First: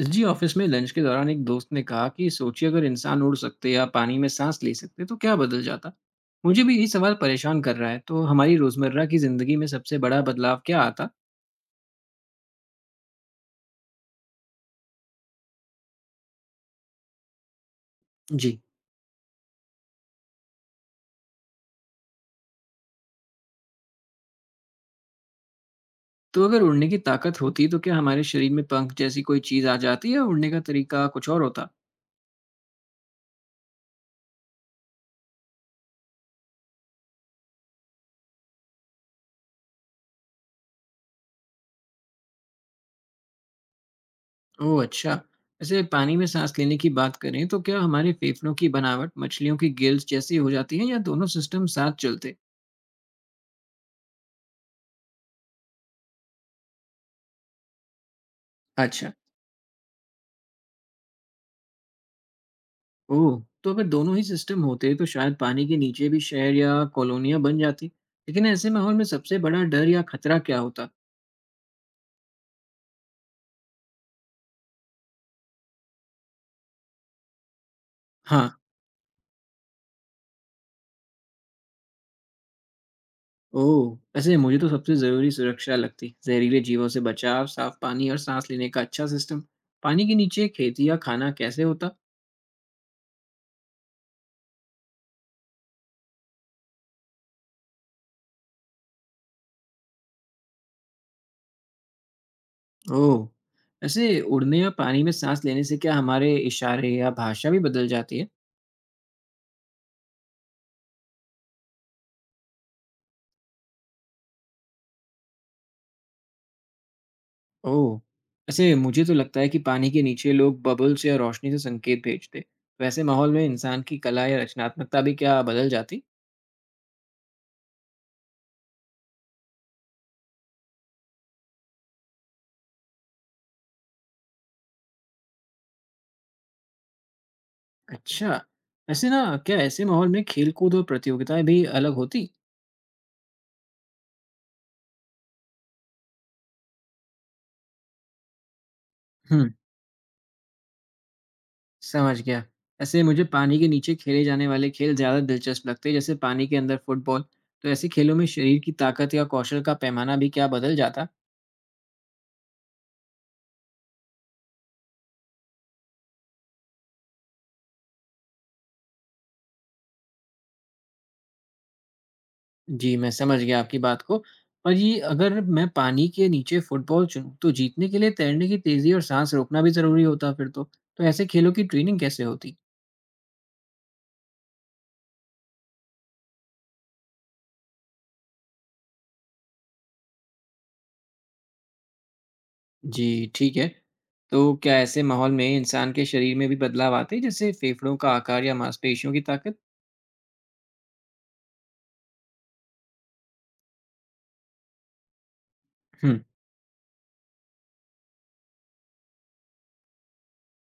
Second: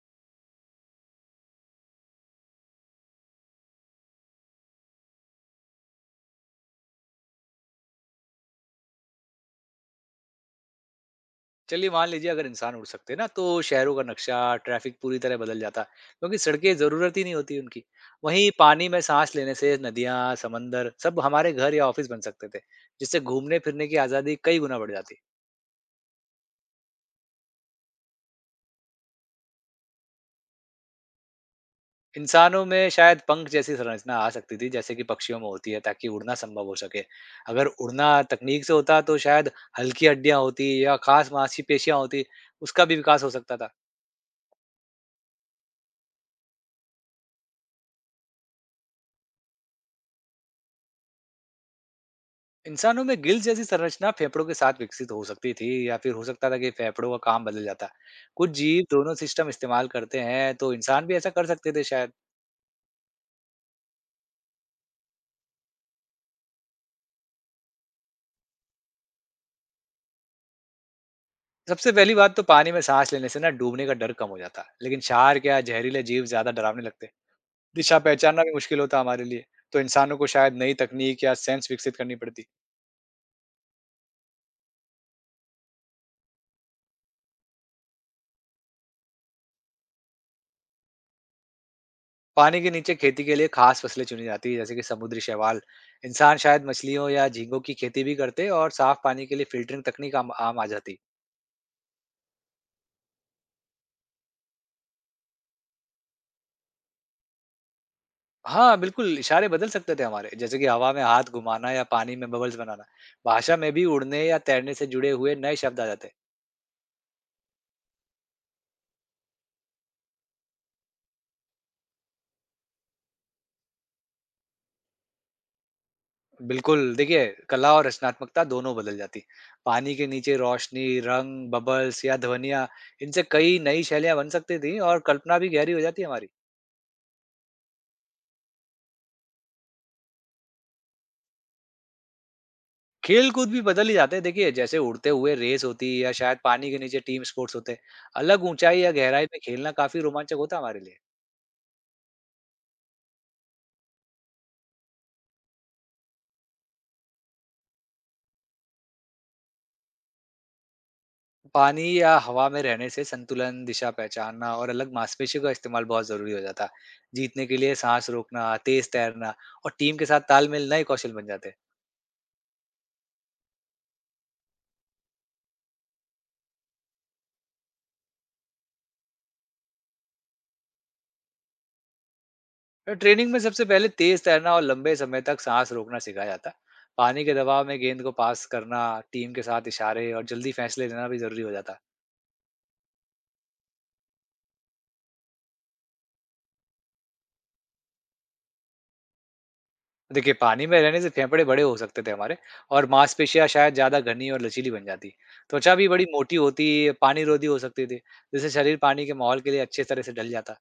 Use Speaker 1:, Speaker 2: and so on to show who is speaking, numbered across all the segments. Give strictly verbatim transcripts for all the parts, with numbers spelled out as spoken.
Speaker 1: जी। Office में lunch के दौरान एक दोस्त ने कहा कि सोचिए, अगर इंसान उड़ सकते या पानी में सांस ले सकते तो क्या बदल जाता। मुझे भी यही सवाल परेशान कर रहा है। तो हमारी रोजमर्रा की जिंदगी में सबसे बड़ा बदलाव क्या आता?
Speaker 2: चलिए मान लीजिए, अगर इंसान उड़ सकते ना तो शहरों का नक्शा, ट्रैफिक पूरी तरह बदल जाता क्योंकि सड़कें जरूरत ही नहीं होती उनकी। वहीं
Speaker 1: जी।
Speaker 2: पानी में सांस लेने से नदियां, समंदर सब हमारे घर या ऑफिस बन सकते थे, जिससे घूमने फिरने की आजादी कई गुना बढ़ जाती।
Speaker 1: तो अगर उड़ने की ताकत होती तो क्या हमारे शरीर में पंख जैसी कोई चीज आ जाती, या उड़ने का तरीका कुछ और होता?
Speaker 2: इंसानों में शायद पंख जैसी संरचना आ सकती थी, जैसे कि पक्षियों में होती है, ताकि उड़ना संभव हो सके। अगर उड़ना तकनीक से होता तो शायद हल्की हड्डियां होती या खास मांसपेशियां होती, उसका भी विकास हो सकता था।
Speaker 1: ओह, अच्छा। वैसे पानी में सांस लेने की बात करें तो क्या हमारे फेफड़ों की बनावट मछलियों की गिल्स जैसी हो जाती है, या दोनों सिस्टम साथ चलते?
Speaker 2: इंसानों में गिल्स जैसी संरचना फेफड़ों के साथ विकसित हो सकती थी, या फिर हो सकता था कि फेफड़ों का काम बदल जाता। कुछ जीव
Speaker 1: अच्छा।
Speaker 2: दोनों सिस्टम इस्तेमाल करते हैं, तो इंसान भी ऐसा कर सकते थे शायद।
Speaker 1: ओह! तो अगर दोनों ही सिस्टम होते तो शायद पानी के नीचे भी शहर या कॉलोनियाँ बन जाती। लेकिन ऐसे माहौल में सबसे बड़ा डर या खतरा क्या होता?
Speaker 2: सबसे पहली बात तो पानी में सांस लेने से ना डूबने का डर कम हो जाता, लेकिन शार्क या जहरीले जीव ज्यादा डरावने लगते। दिशा पहचानना
Speaker 1: हाँ।
Speaker 2: भी मुश्किल होता हमारे लिए। तो इंसानों को शायद नई तकनीक या सेंस विकसित करनी पड़ती।
Speaker 1: ओह! वैसे मुझे तो सबसे ज़रूरी सुरक्षा लगती। ज़हरीले जीवों से बचाव, साफ पानी और सांस लेने का अच्छा सिस्टम। पानी के नीचे खेती या खाना कैसे होता?
Speaker 2: पानी के नीचे खेती के लिए खास फसलें चुनी जाती, जैसे कि समुद्री शैवाल। इंसान शायद मछलियों या झींगों की खेती भी करते, और साफ पानी के लिए फिल्टरिंग तकनीक आम आम आ जाती।
Speaker 1: ओह! वैसे उड़ने या पानी में सांस लेने से क्या हमारे इशारे या भाषा भी बदल जाती है?
Speaker 2: हाँ, बिल्कुल, इशारे बदल सकते थे हमारे, जैसे कि हवा में हाथ घुमाना या पानी में बबल्स बनाना। भाषा में भी उड़ने या तैरने से जुड़े हुए नए शब्द आ जाते।
Speaker 1: ओह! वैसे मुझे तो लगता है कि पानी के नीचे लोग बबल्स या रोशनी से संकेत भेजते। वैसे माहौल में इंसान की कला या रचनात्मकता भी क्या बदल जाती?
Speaker 2: बिल्कुल, देखिए कला और रचनात्मकता दोनों बदल जाती। पानी के नीचे रोशनी, रंग, बबल्स या ध्वनियाँ, इनसे कई नई शैलियाँ बन सकती थी और कल्पना भी गहरी हो जाती हमारी।
Speaker 1: अच्छा। वैसे ना, क्या ऐसे माहौल में खेल-कूद और प्रतियोगिताएँ भी अलग होती?
Speaker 2: खेल-कूद भी बदल ही जाते, देखिए जैसे उड़ते हुए रेस होती या शायद पानी के नीचे टीम स्पोर्ट्स होते। अलग ऊँचाई या गहराई पे
Speaker 1: हुँ,
Speaker 2: खेलना काफ़ी रोमांचक होता हमारे लिए।
Speaker 1: समझ गया। ऐसे मुझे पानी के नीचे खेले जाने वाले खेल ज़्यादा दिलचस्प लगते हैं, जैसे पानी के अंदर फुटबॉल। तो ऐसे खेलों में शरीर की ताकत या कौशल का पैमाना भी क्या बदल जाता है?
Speaker 2: पानी या हवा में रहने से संतुलन, दिशा पहचानना और अलग मांसपेशियों का इस्तेमाल बहुत जरूरी हो जाता है। जीतने के लिए सांस रोकना, तेज तैरना और टीम के साथ तालमेल नए कौशल बन जाते हैं।
Speaker 1: जी, मैं समझ गया आपकी बात को। और ये अगर मैं पानी के नीचे फुटबॉल चुनूँ, तो जीतने के लिए तैरने की तेज़ी और साँस रोकना भी ज़रूरी होता फिर तो। तो ऐसे खेलों की ट्रेनिंग कैसे होती?
Speaker 2: और ट्रेनिंग में सबसे पहले तेज तैरना और लंबे समय तक सांस रोकना सिखाया जाता है। पानी के दबाव में गेंद को पास करना, टीम के साथ इशारे और जल्दी फैसले लेना भी जरूरी हो जाता है।
Speaker 1: जी, ठीक है। तो क्या ऐसे माहौल में इंसान के शरीर में भी बदलाव आते हैं, जैसे फेफड़ों का आकार या मांसपेशियों की ताकत?
Speaker 2: देखिए, पानी में रहने से फेफड़े बड़े हो सकते थे हमारे, और मांसपेशियाँ शायद ज़्यादा घनी और लचीली बन जाती। त्वचा भी बड़ी
Speaker 1: हुँ,
Speaker 2: मोटी होती, पानी रोधी हो सकती थी, जिससे शरीर पानी के माहौल के लिए अच्छे तरह से ढल जाता।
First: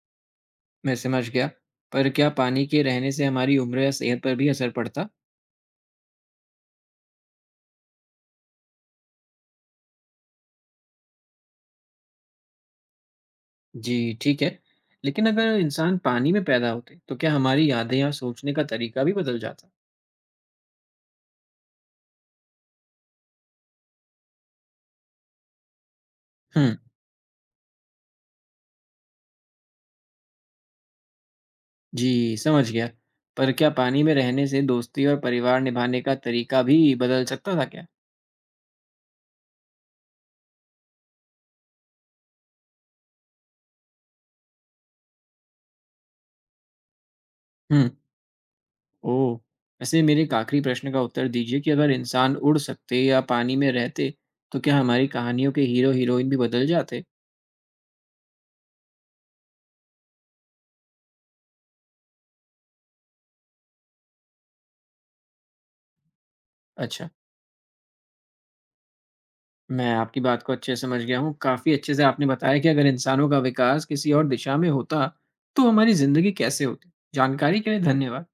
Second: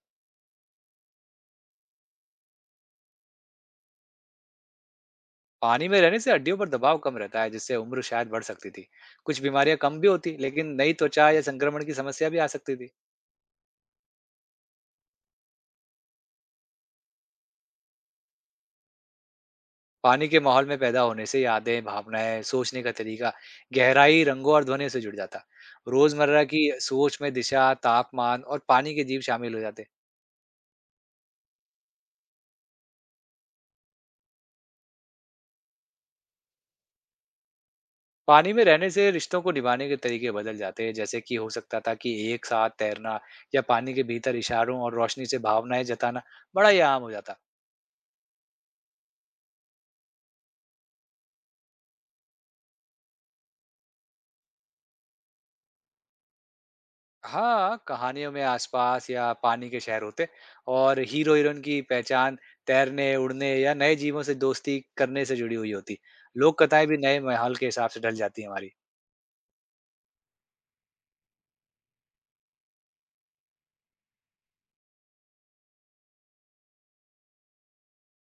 Speaker 1: मैं समझ गया। पर क्या पानी के रहने से हमारी उम्र या सेहत पर भी असर पड़ता?
Speaker 2: पानी में रहने से हड्डियों पर दबाव कम रहता है, जिससे उम्र शायद बढ़ सकती थी। कुछ बीमारियाँ कम भी होती, लेकिन नई त्वचा या संक्रमण की समस्या भी आ सकती थी।
Speaker 1: जी, ठीक है। लेकिन अगर इंसान पानी में पैदा होते, तो क्या हमारी यादें या सोचने का तरीका भी बदल जाता?
Speaker 2: पानी के माहौल में पैदा होने से यादें, भावनाएँ, सोचने का तरीका गहराई, रंगों और ध्वनियों से जुड़ जाता। रोज़मर्रा की
Speaker 1: हुँ।
Speaker 2: सोच में दिशा, तापमान और पानी के जीव शामिल हो जाते।
Speaker 1: जी, समझ गया। पर क्या पानी में रहने से दोस्ती और परिवार निभाने का तरीका भी बदल सकता था क्या?
Speaker 2: पानी में रहने से रिश्तों को निभाने के तरीके बदल जाते हैं, जैसे कि हो सकता था कि एक साथ तैरना या पानी के भीतर इशारों और रोशनी से भावनाएं जताना बड़ा ही आम हो जाता।
Speaker 1: हुँ। ओह! वैसे मेरे एक आखिरी प्रश्न का उत्तर दीजिए कि अगर इंसान उड़ सकते या पानी में रहते, तो क्या हमारी कहानियों के हीरो-हीरोइन भी बदल जाते?
Speaker 2: हाँ, कहानियों में आसपास या पानी के शहर होते, और हीरो हीरोइन की पहचान तैरने, उड़ने या नए जीवों से दोस्ती करने से जुड़ी हुई होती। लोक कथाएं भी
Speaker 1: अच्छा,
Speaker 2: नए माहौल के हिसाब से ढल जाती हैं हमारी।
Speaker 1: मैं आपकी बात को अच्छे से समझ गया हूँ। काफ़ी अच्छे से आपने बताया कि अगर इंसानों का विकास किसी और दिशा में होता, तो हमारी ज़िंदगी कैसे होती। जानकारी के लिए धन्यवाद।